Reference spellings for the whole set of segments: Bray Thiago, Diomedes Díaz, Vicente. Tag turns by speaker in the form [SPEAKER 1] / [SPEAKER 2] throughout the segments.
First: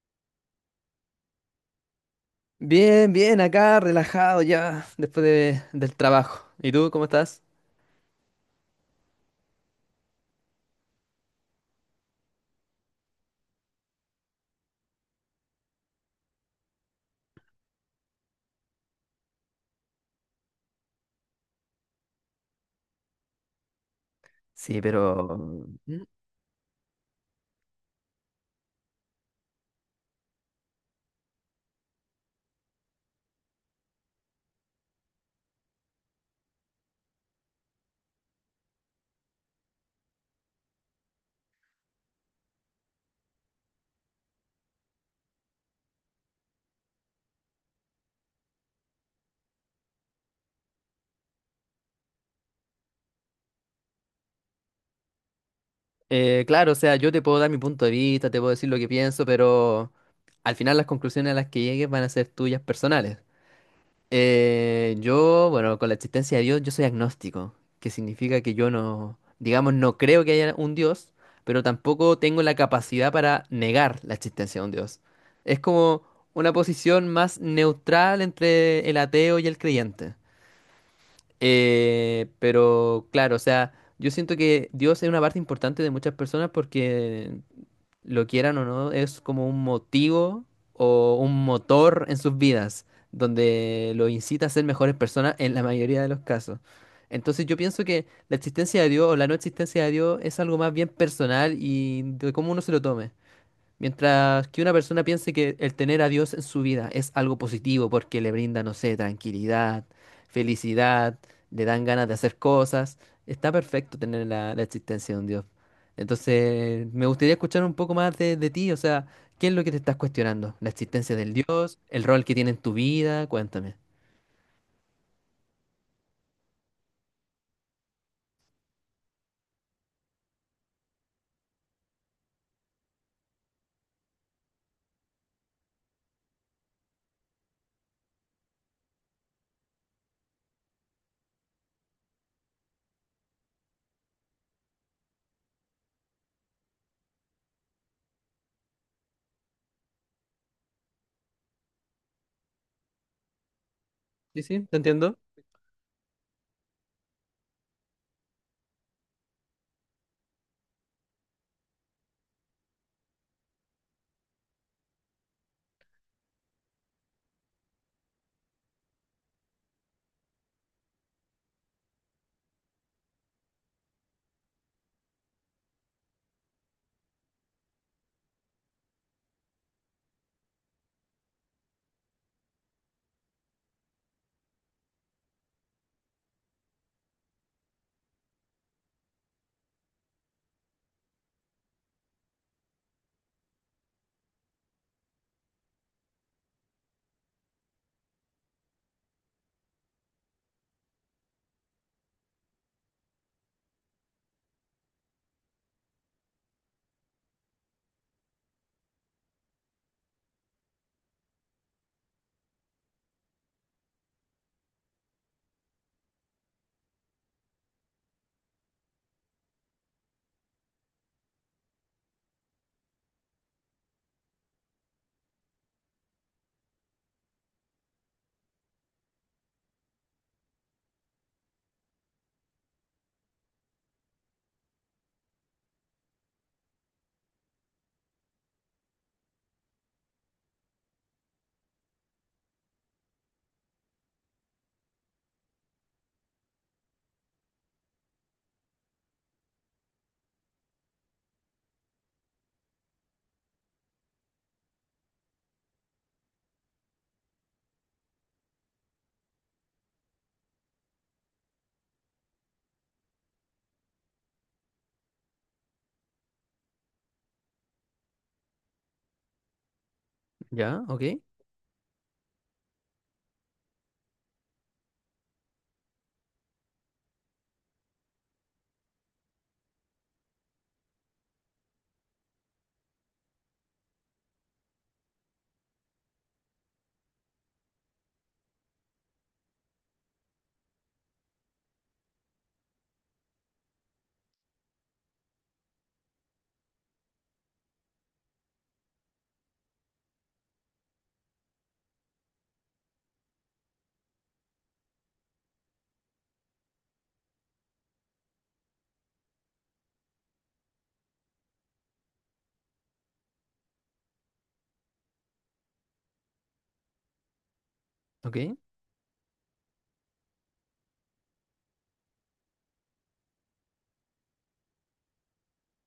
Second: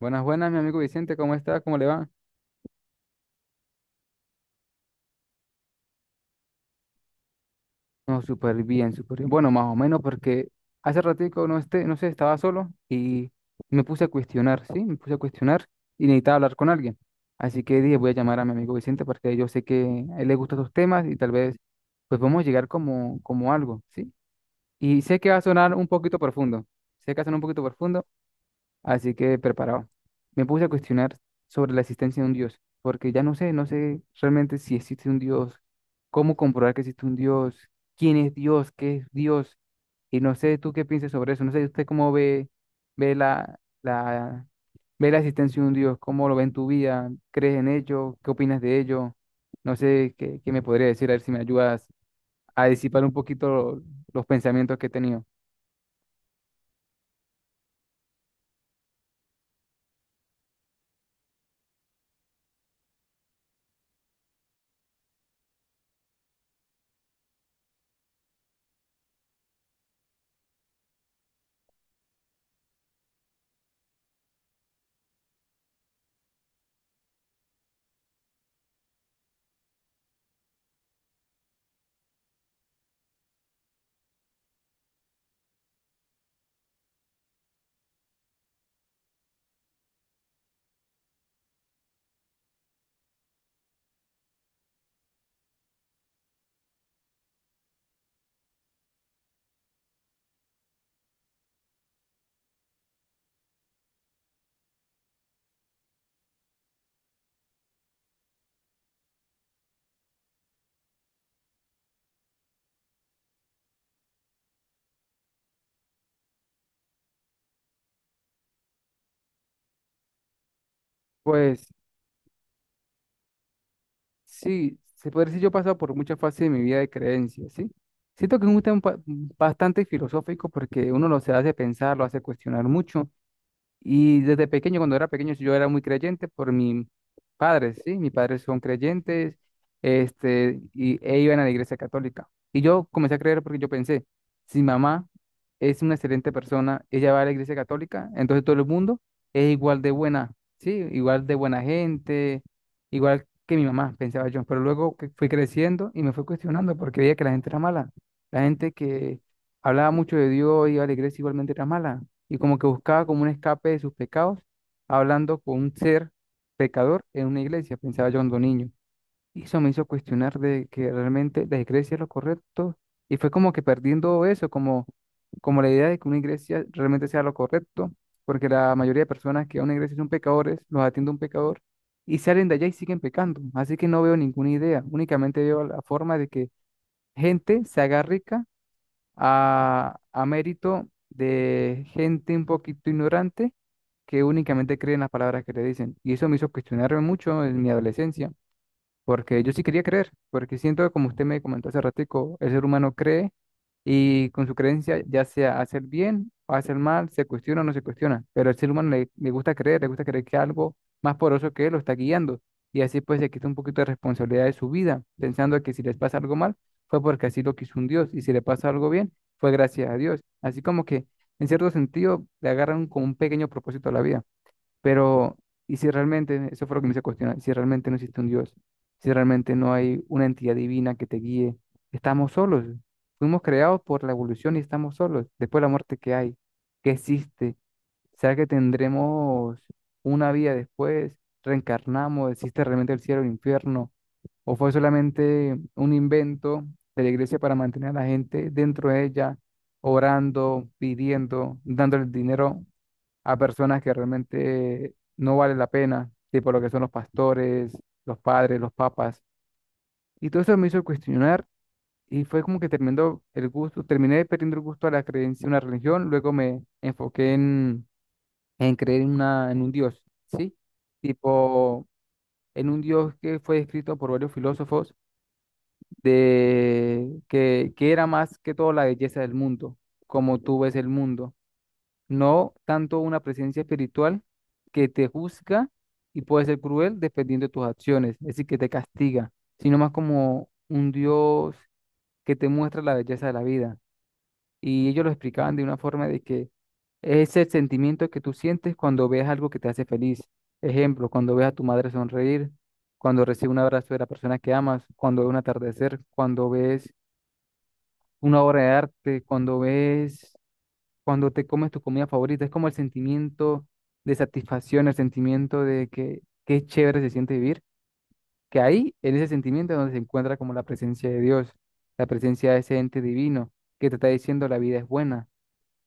[SPEAKER 1] Buenas, buenas, mi amigo Vicente, ¿cómo está? ¿Cómo le va?
[SPEAKER 2] Bien, bien, acá relajado ya del trabajo. ¿Y tú cómo estás?
[SPEAKER 1] No, súper bien, súper bien. Bueno, más o menos porque hace ratico no esté, no sé, estaba solo y me puse a cuestionar, ¿sí? Me puse a cuestionar y necesitaba hablar con alguien. Así que dije, voy a llamar a mi amigo Vicente porque yo sé que a él le gustan estos temas y tal vez pues podemos llegar como, como algo, ¿sí?
[SPEAKER 2] Sí,
[SPEAKER 1] Y sé que
[SPEAKER 2] pero...
[SPEAKER 1] va a sonar un
[SPEAKER 2] mm,
[SPEAKER 1] poquito profundo, sé que va a sonar un poquito profundo. Así que preparado. Me puse a cuestionar sobre la existencia de un Dios, porque ya no sé, no sé realmente si existe un Dios, cómo comprobar que existe un Dios, quién es Dios, qué es Dios, y no sé tú qué piensas sobre eso, no sé usted cómo ve, ve ve la existencia de un Dios, cómo lo ve en tu vida, crees en ello, qué opinas de ello, no sé qué, qué me podría decir, a ver si me ayudas a disipar un poquito los pensamientos que he tenido.
[SPEAKER 2] claro, o sea, yo te puedo dar mi punto de vista, te puedo decir lo que pienso, pero al final las conclusiones a las que llegues van a ser tuyas personales. Bueno, con la existencia de Dios, yo soy agnóstico, que significa que yo no, digamos, no creo que haya un Dios, pero tampoco tengo la capacidad para negar la existencia de un Dios. Es como una posición más neutral entre el ateo y el creyente. Pero claro, o sea, yo siento que Dios es una parte importante de muchas personas porque lo quieran o no, es como un motivo o un motor en sus vidas, donde los incita a ser mejores personas en la mayoría de los casos. Entonces yo pienso que la existencia de Dios o la no existencia de Dios es algo más bien personal y de cómo uno se lo tome. Mientras que una persona piense que el tener a Dios en su vida es algo positivo porque le brinda, no sé, tranquilidad, felicidad, le dan ganas de hacer cosas, está perfecto tener la existencia de un Dios. Entonces, me gustaría escuchar un poco más de ti, o sea, ¿qué es lo que te estás cuestionando? ¿La existencia del
[SPEAKER 1] Pues
[SPEAKER 2] Dios? ¿El rol que tiene en tu vida? Cuéntame.
[SPEAKER 1] sí, se podría decir, yo he pasado por muchas fases de mi vida de creencias, ¿sí? Siento que es un tema bastante filosófico porque uno lo se hace pensar, lo hace cuestionar mucho y desde pequeño, cuando era pequeño, yo era muy creyente por mis padres, ¿sí? Mis padres son creyentes, e iban a la iglesia católica. Y yo comencé a creer porque yo pensé, si mi mamá es una excelente persona, ella va a la iglesia católica, entonces todo el mundo es igual de buena, ¿sí? Igual de buena gente, igual que mi mamá, pensaba
[SPEAKER 2] Sí,
[SPEAKER 1] yo. Pero
[SPEAKER 2] sí, te
[SPEAKER 1] luego que
[SPEAKER 2] entiendo.
[SPEAKER 1] fui creciendo y me fui cuestionando porque veía que la gente era mala. La gente que hablaba mucho de Dios, iba a la iglesia, igualmente era mala y como que buscaba como un escape de sus pecados, hablando con un ser pecador en una iglesia, pensaba yo cuando niño. Y eso me hizo cuestionar de que realmente la iglesia es lo correcto y fue como que perdiendo eso, como, como la idea de que una iglesia realmente sea lo correcto, porque la mayoría de personas que van a una iglesia son pecadores, los atiende un pecador y salen de allá y siguen pecando. Así que no veo ninguna idea, únicamente veo la forma de que gente se haga rica a mérito de gente un poquito ignorante que únicamente cree en las palabras que le dicen. Y eso me hizo cuestionarme mucho en mi adolescencia. Porque yo sí quería creer, porque siento que como usted me comentó hace ratico, el ser humano cree y con su creencia, ya sea hacer bien o hacer mal, se cuestiona o no se cuestiona, pero al ser humano le gusta creer que algo más poderoso que él lo está guiando y así pues se quita un poquito de responsabilidad de su vida, pensando que si les pasa algo mal fue porque así lo quiso un Dios y si le pasa algo bien fue gracias a Dios. Así como que en cierto sentido le agarran como un pequeño propósito a la vida. Pero, ¿y si realmente, eso fue lo que me hizo cuestionar, si realmente no existe un Dios, si realmente no hay una entidad divina que te guíe, estamos solos, fuimos creados por la evolución y estamos solos, después de la muerte que hay, que existe, será que tendremos una vida después, reencarnamos, existe realmente el cielo o el infierno, o fue solamente un invento de la iglesia para mantener a la gente dentro de ella, orando, pidiendo, dándole dinero a personas que realmente no vale la pena, tipo lo que son los pastores, los padres, los papas? Y todo eso me hizo cuestionar y fue como que terminó el gusto, terminé perdiendo el gusto a la creencia en una religión, luego me enfoqué en creer en un Dios, ¿sí?
[SPEAKER 2] Ya, ok,
[SPEAKER 1] Tipo, en un Dios que fue descrito por varios filósofos de que era más que todo la belleza del mundo, como tú ves el mundo, no tanto una presencia espiritual que te juzga y puede ser cruel dependiendo de tus acciones, es decir, que te castiga, sino más como un Dios que te muestra la belleza de la vida. Y ellos lo explicaban de una forma de que es el sentimiento que tú sientes cuando ves algo que te hace feliz. Ejemplo, cuando ves a tu madre sonreír, cuando recibes un abrazo de la persona que amas, cuando ves un atardecer, cuando ves una obra de arte, cuando ves cuando te comes tu comida favorita. Es como el sentimiento de satisfacción, el sentimiento de que qué chévere se siente vivir,
[SPEAKER 2] ok.
[SPEAKER 1] que ahí, en ese sentimiento, es donde se encuentra como la presencia de Dios, la presencia de ese ente divino que te está diciendo la vida es buena,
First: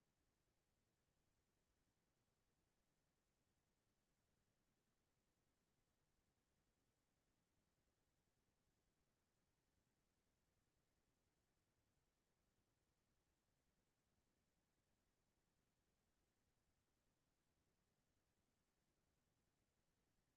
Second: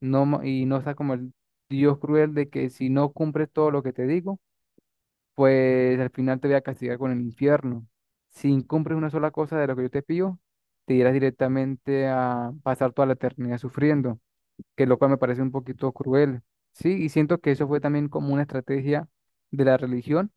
[SPEAKER 1] y no está como el Dios cruel de que si no cumples todo lo que te digo, pues al final te voy a castigar con el infierno. Si incumples una sola cosa de lo que yo te pido, te irás directamente a pasar toda la eternidad sufriendo, que lo cual me parece un poquito cruel, ¿sí? Y siento que eso fue también como una estrategia de la religión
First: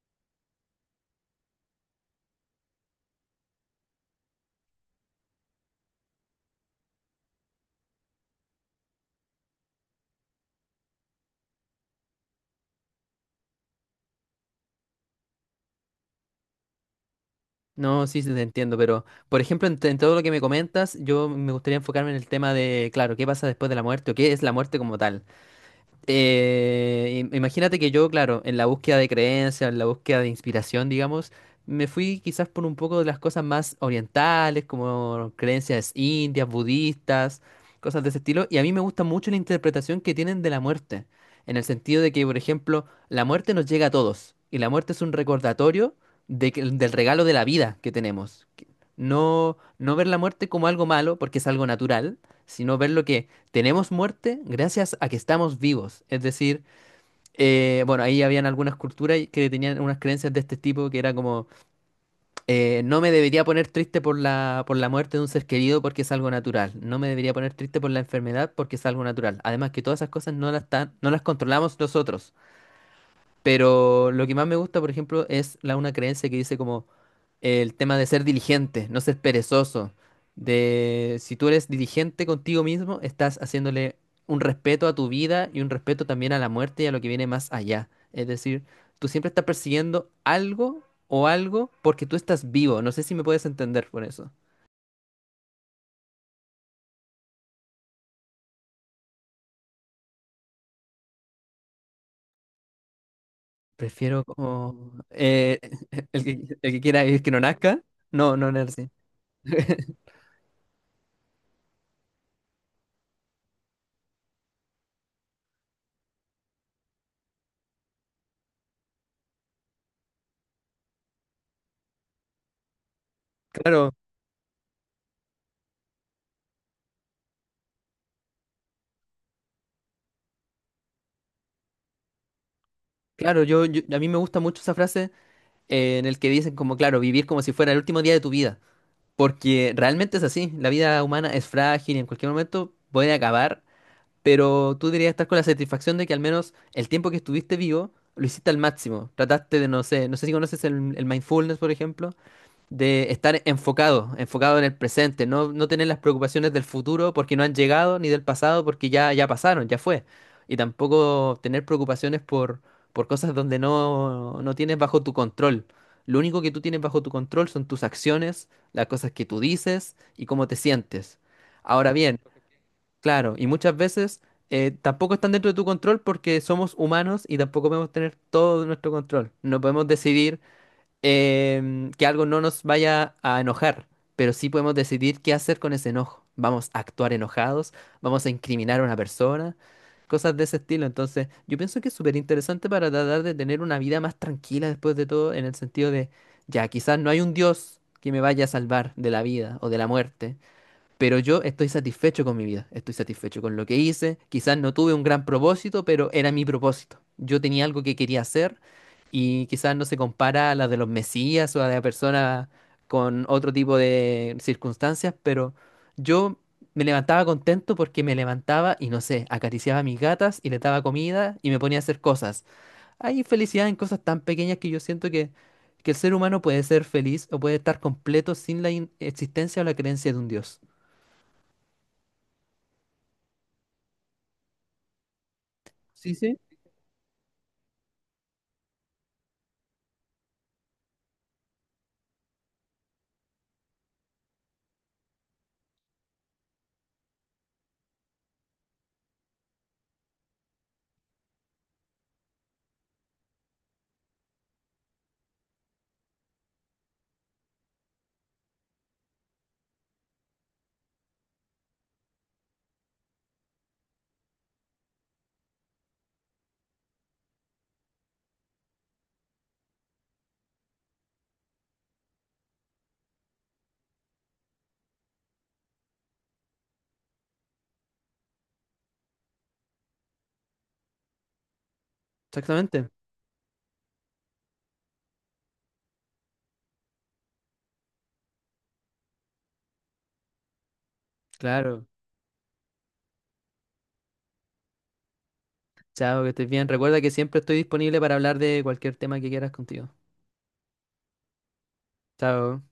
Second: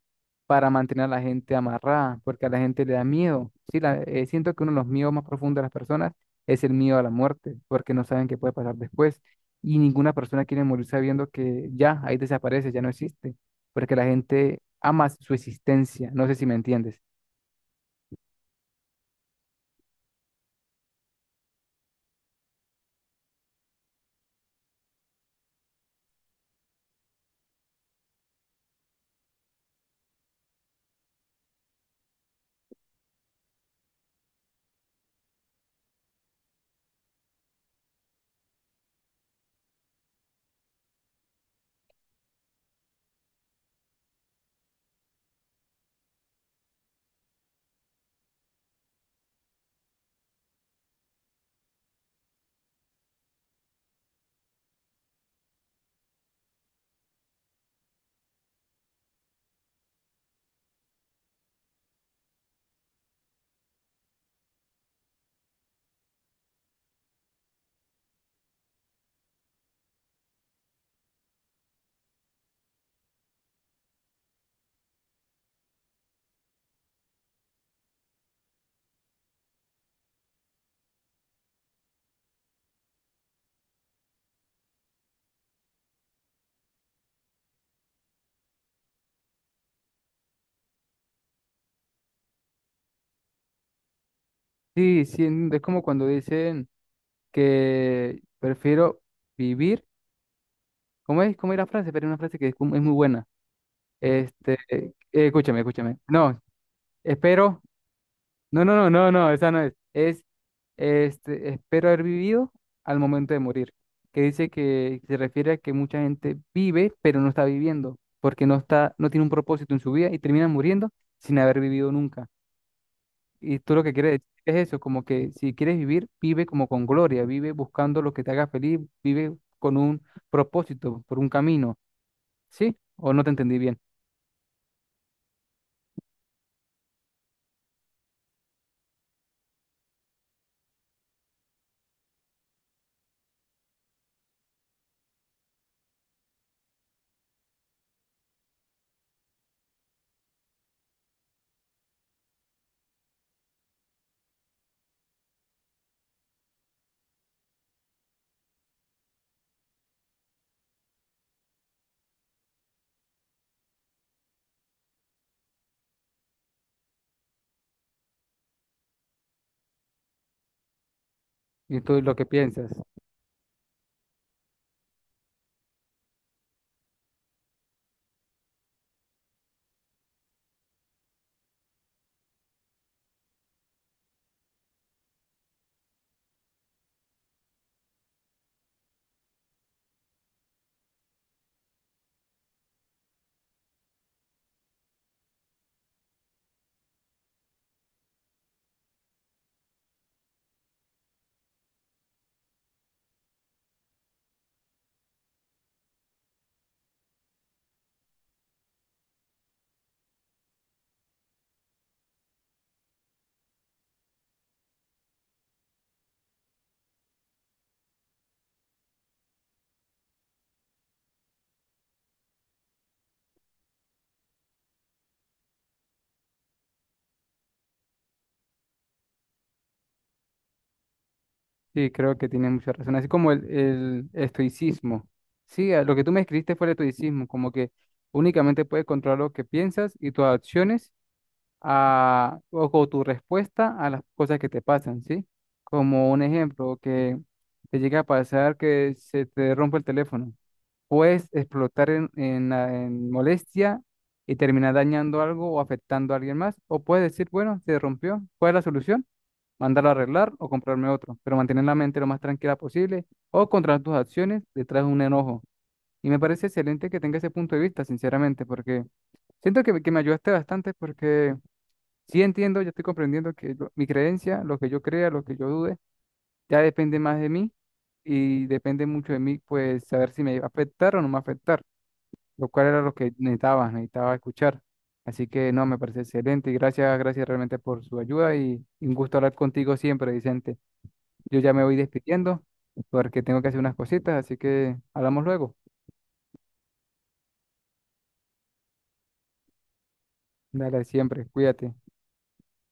[SPEAKER 1] para mantener a la gente amarrada, porque a la gente le da miedo, ¿sí? Siento que uno de los miedos más profundos de las personas es el miedo a la muerte, porque no saben qué puede pasar después, y ninguna persona quiere morir sabiendo que ya, ahí desaparece, ya no existe, porque la gente ama su existencia, no sé si me entiendes.
[SPEAKER 2] No, sí, sí, te entiendo, pero por ejemplo, en todo lo que me comentas, yo me gustaría enfocarme en el tema de, claro, qué pasa después de la muerte o qué es la muerte como tal. Imagínate que yo, claro, en la búsqueda de creencias, en la búsqueda de inspiración, digamos, me fui quizás por un poco de las cosas más orientales, como creencias indias, budistas, cosas de ese estilo, y a mí me gusta mucho la interpretación que tienen de la muerte, en el sentido de que, por ejemplo, la muerte nos llega a todos, y la muerte es un recordatorio del regalo de la vida que tenemos. No, no ver la muerte como algo malo, porque es algo natural, sino verlo que tenemos muerte gracias a que estamos vivos. Es decir, bueno, ahí habían algunas culturas que tenían unas creencias de este tipo que era como, no me debería poner triste por por la muerte de un ser querido porque es algo natural. No me debería poner triste por la enfermedad porque es algo natural. Además que todas esas cosas no las controlamos nosotros. Pero lo que más me gusta, por ejemplo, una creencia que dice como el tema de ser diligente, no ser perezoso. De si tú eres diligente contigo mismo, estás haciéndole un respeto a tu vida y un respeto también a la muerte y a lo que viene más allá. Es decir, tú siempre estás persiguiendo algo o algo porque tú estás vivo. No sé si me puedes entender por eso.
[SPEAKER 1] Sí, sí, es como cuando dicen que prefiero vivir, ¿cómo es? ¿Cómo es la frase? Pero es una frase que es es muy buena.
[SPEAKER 2] Prefiero como
[SPEAKER 1] Escúchame, escúchame. No,
[SPEAKER 2] el que quiera vivir que no
[SPEAKER 1] espero.
[SPEAKER 2] nazca. No, no, no
[SPEAKER 1] No,
[SPEAKER 2] es
[SPEAKER 1] no,
[SPEAKER 2] así.
[SPEAKER 1] no, no, no, esa no es. Es, este, Espero haber vivido al momento de morir. Que dice que se refiere a que mucha gente vive, pero no está viviendo, porque no está, no tiene un propósito en su vida y termina muriendo sin haber vivido nunca. Y tú lo
[SPEAKER 2] Claro,
[SPEAKER 1] que quieres decir es eso, como que si quieres vivir, vive como con gloria, vive buscando lo que te haga feliz, vive con un propósito, por un camino, ¿sí? ¿O no te
[SPEAKER 2] claro,
[SPEAKER 1] entendí bien?
[SPEAKER 2] a mí me gusta mucho esa frase en el que dicen como, claro, vivir como si fuera el último día de tu vida. Porque realmente es así, la vida humana es frágil y en cualquier momento puede acabar, pero tú deberías estar con la satisfacción de que al menos el tiempo que estuviste vivo lo hiciste al máximo. Trataste de, no sé, no sé si conoces el mindfulness, por ejemplo de estar enfocado, enfocado en el presente, no, no tener las preocupaciones del futuro porque no han llegado, ni del pasado porque ya, ya pasaron, ya fue. Y tampoco tener preocupaciones por cosas donde no, no tienes bajo tu control. Lo único que tú tienes bajo tu control son tus acciones, las cosas que tú dices y cómo te sientes.
[SPEAKER 1] Y
[SPEAKER 2] Ahora
[SPEAKER 1] tú lo
[SPEAKER 2] bien,
[SPEAKER 1] que piensas.
[SPEAKER 2] claro, y muchas veces tampoco están dentro de tu control porque somos humanos y tampoco podemos tener todo nuestro control. No podemos decidir que algo no nos vaya a enojar, pero sí podemos decidir qué hacer con ese enojo. Vamos a actuar enojados, vamos a incriminar a una persona, cosas de ese estilo. Entonces, yo pienso que es súper interesante para tratar de tener una vida más tranquila después de todo, en el sentido de, ya, quizás no hay un Dios que me vaya a salvar de la vida o de la muerte, pero yo estoy satisfecho con mi vida, estoy satisfecho con lo que hice. Quizás no tuve un gran propósito, pero era mi propósito. Yo tenía algo que quería hacer y quizás no se compara a la de los mesías o a la de personas con otro tipo de circunstancias, pero yo me levantaba contento porque me levantaba y no sé, acariciaba a mis gatas y les daba comida y me ponía a hacer cosas. Hay felicidad en cosas tan pequeñas que yo siento que el ser humano puede ser feliz o puede estar completo sin existencia o la creencia de un Dios.
[SPEAKER 1] Sí, creo que tiene mucha razón. Así como el estoicismo. Sí, a lo que tú
[SPEAKER 2] Sí,
[SPEAKER 1] me
[SPEAKER 2] sí,
[SPEAKER 1] escribiste fue el estoicismo, como que únicamente puedes controlar lo que piensas y tus acciones o tu respuesta a las cosas que te pasan, ¿sí? Como un ejemplo, que te llega a pasar que se te rompe el teléfono. Puedes explotar en molestia y terminar dañando algo o afectando a alguien más. O puedes decir, bueno, se rompió, ¿cuál es la solución? Mandarlo a arreglar o comprarme otro, pero mantener la mente lo más tranquila posible o controlar tus acciones detrás de un enojo. Y me parece excelente que tenga ese punto de vista, sinceramente, porque siento que me ayudaste bastante porque sí entiendo, yo estoy comprendiendo que mi creencia, lo que yo crea, lo que yo dude, ya depende más de mí y depende mucho de mí, pues saber si me va a afectar o no me va a afectar, lo cual era
[SPEAKER 2] exactamente.
[SPEAKER 1] lo que necesitaba, necesitaba escuchar. Así que no, me parece excelente y gracias, gracias realmente por su ayuda y un gusto hablar contigo siempre, Vicente. Yo ya me voy
[SPEAKER 2] Claro.
[SPEAKER 1] despidiendo porque tengo que hacer unas cositas, así que hablamos luego.
[SPEAKER 2] Chao, que estés bien. Recuerda que siempre estoy disponible para hablar de cualquier tema que quieras contigo.
[SPEAKER 1] Dale, siempre, cuídate.
[SPEAKER 2] Chao.